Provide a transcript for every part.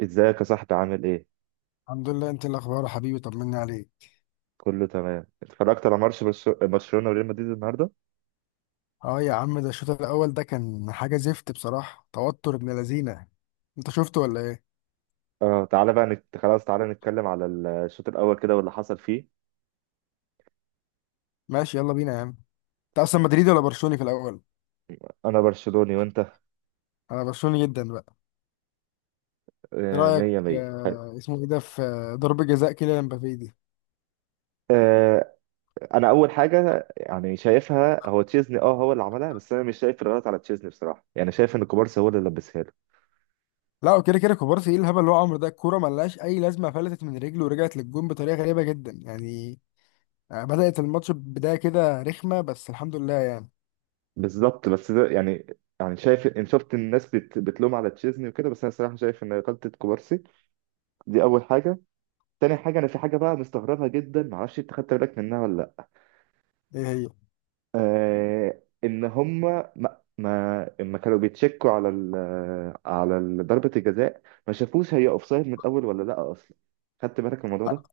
ازيك يا صاحبي، عامل ايه؟ الحمد لله، انت إيه الاخبار يا حبيبي؟ طمني عليك. كله تمام. اتفرجت على ماتش برشلونة وريال مدريد النهارده؟ اه يا عم، ده الشوط الاول ده كان حاجه زفت بصراحه. توتر ابن لذينه. انت شفته ولا ايه؟ اه، تعالى بقى خلاص، تعالى نتكلم على الشوط الاول كده واللي حصل فيه. ماشي يلا بينا يا عم. انت اصلا مدريدي ولا برشلوني في الاول؟ انا برشلوني، وانت؟ انا برشلوني جدا بقى. ايه آه، رايك؟ مية مية، حلو. آه اسمه ايه ده في آه، ضربه جزاء كيليان مبابي دي. آه. انا اول حاجه يعني شايفها، هو تشيزني، اه هو اللي عملها، بس انا مش شايف الغلط على تشيزني بصراحه. يعني شايف ان كوبارسي هو اللي لبسها له. لا، وكده كوبارسي ايه الهبل اللي هو عمره ده؟ الكوره ملهاش اي لازمه، فلتت من رجله ورجعت للجون بطريقه غريبه جدا يعني. بدات الماتش بدايه كده رخمه، بس الحمد لله يعني. بالظبط، بس ده يعني، يعني شايف ان شفت الناس بتلوم على تشيزني وكده، بس انا صراحه شايف ان غلطه كوبارسي. دي اول حاجه. تاني حاجة، أنا في حاجة بقى مستغربها جدا، معرفش أنت خدت بالك منها ولا لأ. ايه هي؟ آه، إن هما ما لما كانوا بيتشكوا على ضربة الجزاء، ما شافوش هي أوفسايد من الأول ولا لأ أصلا؟ خدت بالك من الموضوع ده؟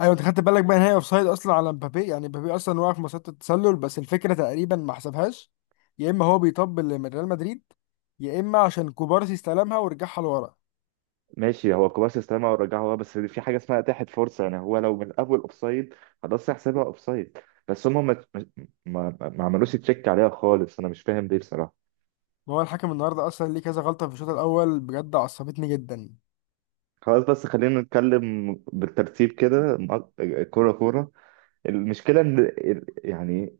ايوه، انت خدت بالك بقى ان هي اوف سايد اصلا على مبابي؟ يعني مبابي اصلا واقف في مسيره التسلل، بس الفكره تقريبا ما حسبهاش. يا اما هو بيطبل لريال مدريد، يا اما عشان كوبارسي استلمها ورجعها لورا. ماشي، هو كوبارسي استلمها ورجعها، بس في حاجة اسمها أتاحت فرصة. يعني هو لو من الأول أوفسايد، خلاص هيحسبها أوفسايد، بس هما ما ما عملوش تشيك عليها خالص. أنا مش فاهم ليه بصراحة. ما هو الحكم النهارده اصلا ليه كذا غلطه في الشوط الاول؟ بجد عصبتني جدا. خلاص، بس خلينا نتكلم بالترتيب كده، كورة كورة. المشكله ان يعني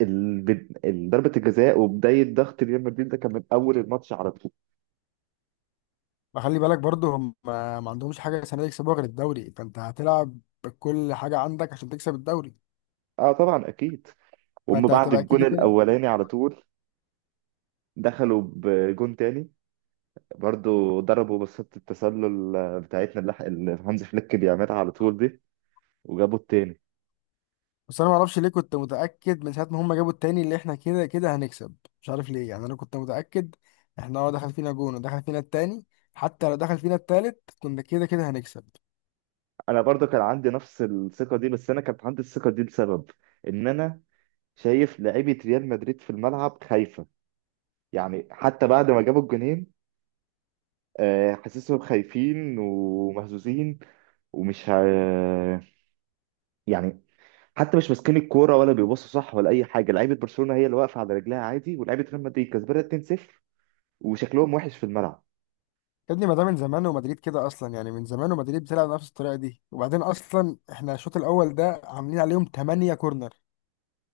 ضربه الجزاء وبدايه ضغط ريال مدريد ده كان من اول الماتش على طول. وخلي بالك برضه هم ما عندهمش حاجه السنه دي يكسبوها غير الدوري، فانت هتلعب بكل حاجه عندك عشان تكسب الدوري. اه طبعا، اكيد. وهم فانت بعد هتبقى الجون كده. الاولاني على طول دخلوا بجون تاني، برضو ضربوا بصة التسلل بتاعتنا اللي هانز فليك بيعملها على طول دي، وجابوا التاني. بس انا ما اعرفش ليه كنت متاكد من ساعه ما هم جابوا التاني اللي احنا كده كده هنكسب. مش عارف ليه يعني، انا كنت متاكد. احنا اه دخل فينا جون ودخل فينا التاني، حتى لو دخل فينا التالت كنا كده كده هنكسب. انا برضو كان عندي نفس الثقه دي، بس انا كانت عندي الثقه دي لسبب، ان انا شايف لعيبه ريال مدريد في الملعب خايفه. يعني حتى بعد ما جابوا الجونين، آه، حاسسهم خايفين ومهزوزين. ومش ه... يعني حتى مش ماسكين الكوره ولا بيبصوا صح ولا اي حاجه. لعيبه برشلونه هي اللي واقفه على رجلها عادي، ولعيبه ريال مدريد كسبانه 2-0 وشكلهم وحش في الملعب. يا ابني ما ده من زمان ومدريد كده اصلا، يعني من زمان ومدريد بتلعب نفس الطريقه دي. وبعدين اصلا احنا الشوط الاول ده عاملين عليهم 8 كورنر.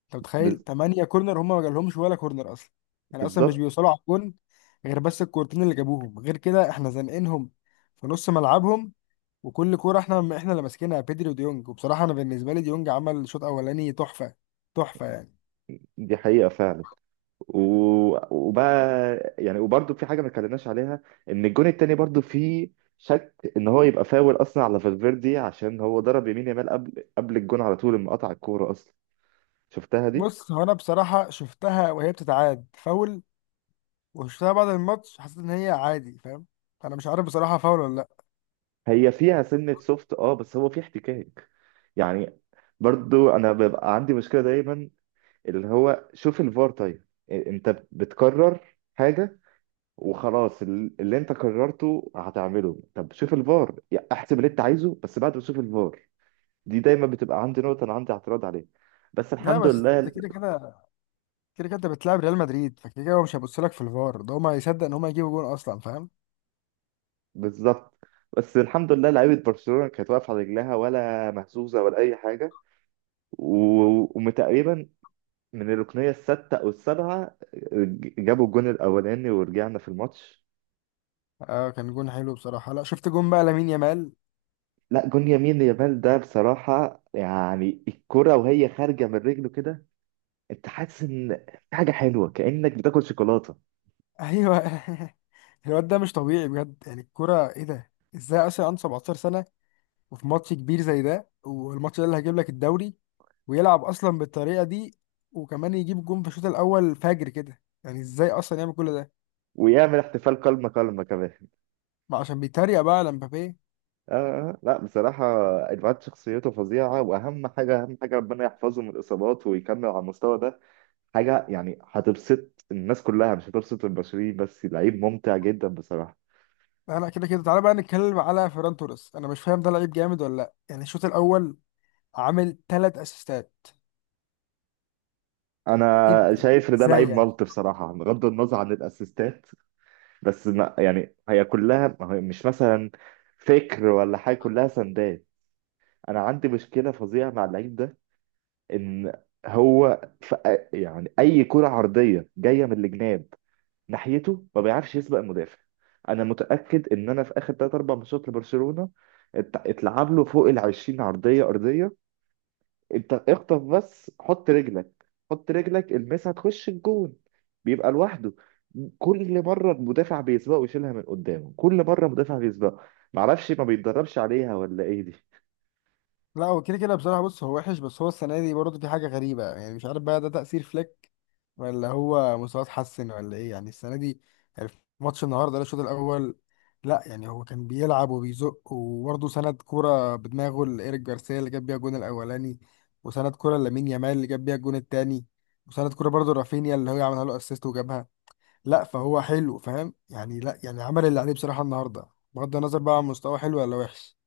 انت متخيل بز- 8 كورنر هم ما جالهمش ولا كورنر اصلا؟ يعني اصلا مش بالظبط. بيوصلوا على الجون غير بس الكورتين اللي جابوهم. غير كده احنا زنقينهم في نص ملعبهم، وكل كوره احنا اللي ماسكينها بيدري وديونج. وبصراحه انا بالنسبه لي ديونج عمل شوط اولاني تحفه، تحفه يعني. دي حقيقه فعلا. و... وبقى يعني، وبرده في حاجه ما اتكلمناش عليها، ان الجون التاني برده فيه شك ان هو يبقى فاول اصلا على فالفيردي، عشان هو ضرب يمين يامال قبل الجون على طول لما قطع الكوره اصلا. شفتها دي؟ بص، هو انا بصراحه شفتها وهي بتتعاد فاول، وشفتها بعد الماتش حسيت ان هي عادي، فاهم؟ انا مش عارف بصراحه فاول ولا لا. هي فيها سنة سوفت، اه بس هو فيه احتكاك. يعني برضو انا ببقى عندي مشكلة دايما، اللي هو شوف الفار، طيب انت بتكرر حاجة وخلاص، اللي انت كررته هتعمله، طب شوف الفار، يعني احسب اللي انت عايزه بس بعد ما تشوف الفار. دي دايما بتبقى عندي نقطة، انا عندي اعتراض عليها، بس لا، الحمد بس ده لله. كده كده انت بتلعب ريال مدريد، فكده كده هو مش هيبص لك في الفار، ده هما يصدق ان هما يجيبوا جون اصلا، فاهم؟ بالظبط. بس الحمد لله لعيبة برشلونة كانت واقفة على رجلها، ولا مهزوزة ولا أي حاجة. وتقريبا من الركنية الستة أو السابعة جابوا الجون الأولاني، ورجعنا في الماتش. اه كان جون حلو بصراحه. لا شفت جون بقى لامين يامال؟ لا، جون يمين يامال ده بصراحة، يعني الكرة وهي خارجة من رجله كده، أنت حاسس إن في حاجة حلوة، كأنك بتاكل شوكولاتة. ايوه. الواد ده مش طبيعي بجد، يعني الكوره ايه ده؟ ازاي اصلا عنده 17 وفي ماتش كبير زي ده، والماتش ده اللي هيجيب لك الدوري، ويلعب اصلا بالطريقه دي، وكمان يجيب جون في الشوط الاول فجر كده؟ يعني ازاي اصلا يعمل كل ده؟ ويعمل احتفال كلمة كلمة كمان. ما عشان بيتريق بقى على مبابي. آه. آه، لا بصراحة، الواد شخصيته فظيعة، وأهم حاجة، أهم حاجة، ربنا يحفظه من الإصابات ويكمل على المستوى ده. حاجة يعني هتبسط الناس كلها، مش هتبسط البشريين بس، لعيب ممتع جدا بصراحة. انا كده كده تعالى بقى نتكلم على فيران توريس. انا مش فاهم ده لعيب جامد ولا لا يعني. الشوط الاول عامل ثلاث اسيستات. ايه انا ده؟ شايف ان ده ازاي لعيب يعني؟ ملط بصراحه، بغض النظر عن الاسيستات. بس ما يعني، هي كلها، ما هي مش مثلا فكر ولا حاجه، كلها سندات. انا عندي مشكله فظيعه مع اللعيب ده، ان هو ف... يعني اي كره عرضيه جايه من الجناب ناحيته، ما بيعرفش يسبق المدافع. انا متاكد ان انا في اخر 3 4 ماتشات لبرشلونه اتلعب له فوق ال 20 عرضيه ارضيه، انت اخطف بس، حط رجلك، حط رجلك المسها تخش الجون، بيبقى لوحده. كل مره المدافع بيسبقه ويشيلها من قدامه، كل مره مدافع بيسبقه. معرفش ما بيتدربش عليها ولا ايه دي. لا هو كده كده بصراحه، بص هو وحش، بس هو السنه دي برضه في حاجه غريبه يعني. مش عارف بقى ده تاثير فليك ولا هو مستواه اتحسن ولا ايه يعني السنه دي. يعني في ماتش النهارده ده الشوط الاول، لا يعني هو كان بيلعب وبيزق، وبرضه سند كوره بدماغه لايريك جارسيا اللي جاب بيها الجون الاولاني، وسند كوره لامين يامال اللي جاب بيها الجون التاني، وسند كوره برضه رافينيا اللي هو عملها له اسيست وجابها. لا فهو حلو، فاهم يعني؟ لا يعني عمل اللي عليه بصراحه النهارده، بغض النظر بقى عن مستواه حلو ولا وحش.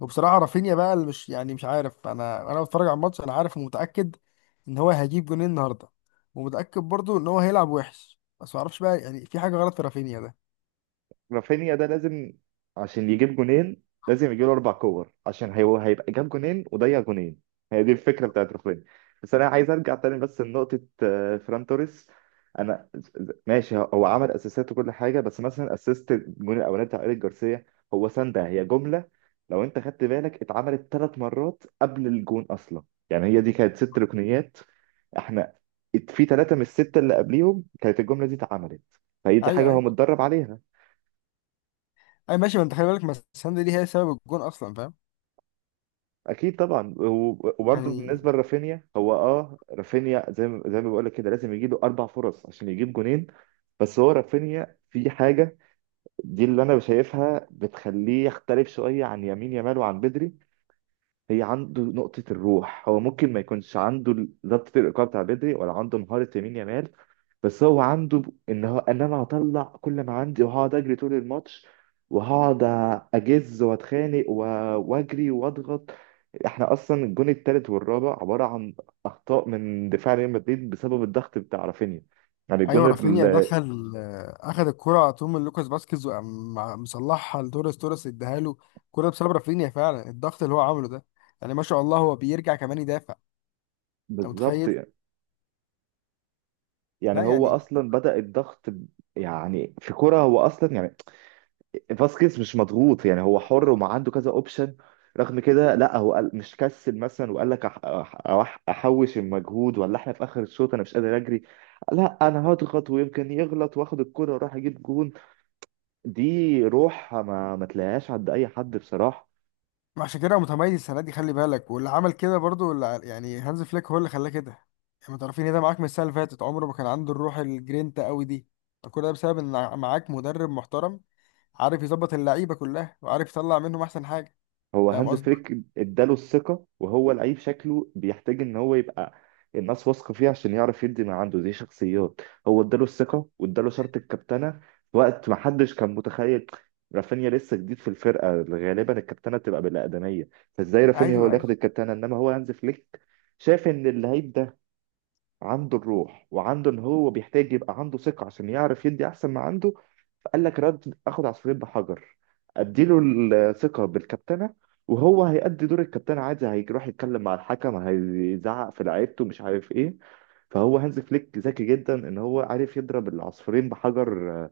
وبصراحه رافينيا بقى اللي مش يعني مش عارف، انا بتفرج على الماتش انا عارف ومتاكد ان هو هيجيب جونين النهارده، ومتاكد برضو ان هو هيلعب وحش. بس ما اعرفش بقى يعني في حاجه غلط في رافينيا ده. رافينيا ده لازم، عشان يجيب جونين لازم يجيله اربع كور، عشان هيبقى جاب جونين وضيع جونين. هي دي الفكره بتاعت رافينيا. بس انا عايز ارجع تاني بس لنقطه آه، فران توريس. انا، ماشي هو عمل اسيستات وكل حاجه، بس مثلا اسيست الجون الاولاني بتاع ايريك جارسيا، هو سندها، هي جمله. لو انت خدت بالك، اتعملت ثلاث مرات قبل الجون اصلا. يعني هي دي كانت ست ركنيات، احنا في ثلاثه من السته اللي قبليهم كانت الجمله دي اتعملت. فهي دي حاجه ايوه، هو ايوه. متدرب عليها. اي ماشي، ما انت خلي بالك، ما السند دي هي سبب الجون اصلا، فاهم اكيد طبعا. وبرضه يعني؟ بالنسبه لرافينيا، هو اه، رافينيا زي ما بقول لك كده، لازم يجي له اربع فرص عشان يجيب جونين. بس هو رافينيا في حاجه، دي اللي انا شايفها بتخليه يختلف شويه عن يمين يامال وعن بدري. هي عنده نقطه الروح. هو ممكن ما يكونش عنده ضبط الإيقاع بتاع بدري، ولا عنده مهاره يمين يامال، بس هو عنده ان هو، ان انا هطلع كل ما عندي، وهقعد اجري طول الماتش، وهقعد اجز واتخانق واجري واضغط. احنا اصلا الجون التالت والرابع عباره عن اخطاء من دفاع ريال مدريد بسبب الضغط بتاع رافينيا. يعني ايوه رافينيا دخل، اخد الكره على طول من لوكاس فاسكيز، وقام مصلحها لتوريس، توريس اداها له كرة بسبب رافينيا، فعلا الضغط اللي هو عمله ده يعني. ما شاء الله هو بيرجع كمان يدافع. انت بالظبط. متخيل؟ يعني لا هو يعني اصلا بدأ الضغط يعني في كرة هو اصلا يعني، فاسكيز مش مضغوط، يعني هو حر وما عنده كذا اوبشن، رغم كده لا، هو قال مش كسل مثلا وقال لك، أح أح احوش المجهود ولا احنا في اخر الشوط انا مش قادر اجري. لا، انا هضغط ويمكن يغلط، واخد الكرة واروح اجيب جون. دي روح ما تلاقيهاش عند اي حد بصراحة. عشان كده هو متميز السنه دي، خلي بالك. واللي عمل كده برضو اللي يعني هانز فليك هو اللي خلاه كده. يعني ما تعرفين ايه ده معاك من السنه اللي فاتت، عمره ما كان عنده الروح الجرينتا قوي دي. كل ده بسبب ان معاك مدرب محترم، عارف يظبط اللعيبه كلها وعارف يطلع منهم احسن حاجه. هو فاهم هانز قصدي؟ فليك اداله الثقة، وهو لعيب شكله بيحتاج ان هو يبقى الناس واثقة فيه عشان يعرف يدي ما عنده. دي شخصيات. هو اداله الثقة واداله شرط الكابتنة في وقت ما حدش كان متخيل. رافينيا لسه جديد في الفرقة، غالبا الكابتنة بتبقى بالأقدمية، فازاي رافينيا هو ايوه، اللي ياخد ايوه. الكابتنة؟ انما هو هانز فليك شاف ان اللعيب ده عنده الروح، وعنده ان هو بيحتاج يبقى عنده ثقه عشان يعرف يدي احسن ما عنده. فقال لك رد، اخد عصفورين بحجر، اديله الثقه بالكابتنه، وهو هيأدي دور الكابتنه عادي، هيروح يتكلم مع الحكم، هيزعق في لعيبته، مش عارف ايه. فهو هانز فليك ذكي جدا، ان هو عارف يضرب العصفورين بحجر آه،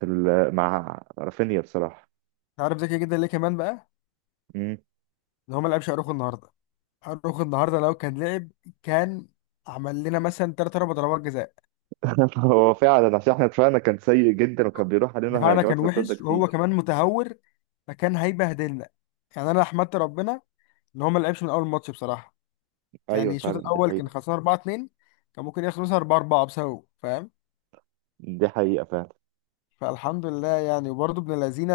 في مع رافينيا بصراحه. عارف ذكي جدا ليه كمان بقى؟ مم. ان هو ما لعبش اروخو النهارده. اروخو النهارده لو كان لعب كان عمل لنا مثلا ثلاث اربع ضربات جزاء. هو فعلا، عشان احنا دفاعنا كان سيء جدا، وكان بيروح علينا دفاعنا كان هجمات مرتده وحش، وهو كتير. كمان متهور، فكان هيبهدلنا. يعني انا احمدت ربنا ان هو ما لعبش من اول ماتش بصراحه. ايوه يعني الشوط فعلا، دي الاول كان حقيقه. خسران 4-2، كان ممكن يخلص 4-4 بسببه، فاهم؟ دي حقيقه فعلا. فالحمد لله يعني. وبرضه ابن الذين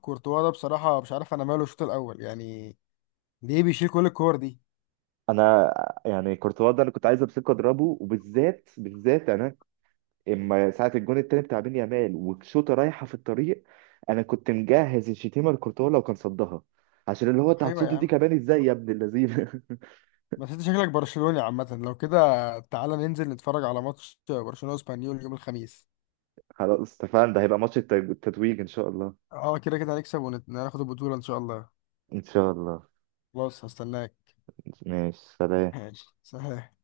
كورتوا ده بصراحه، مش عارف انا ماله الشوط الاول يعني، ليه بيشيل كل الكور دي؟ انا، يعني كورتوا ده انا كنت عايز امسكه اضربه، وبالذات بالذات انا اما ساعه الجون التاني بتاع بين يامال والشوطه رايحه في الطريق، انا كنت مجهز الشتيمه لكورتوا لو كان صدها، عشان اللي هو، انت ايوه يا هتصد دي عم. كمان ازاي يا ابن اللذين. بس انت شكلك برشلوني عامه لو كده. تعالى ننزل نتفرج على ماتش برشلونه واسبانيول يوم الخميس. خلاص اتفقنا، ده هيبقى ماتش التتويج ان شاء الله. اه كده كده هنكسب وناخد البطوله ان شاء الله. ان شاء الله. خلاص هستناك. ماشي، سلام. ماشي، سلام.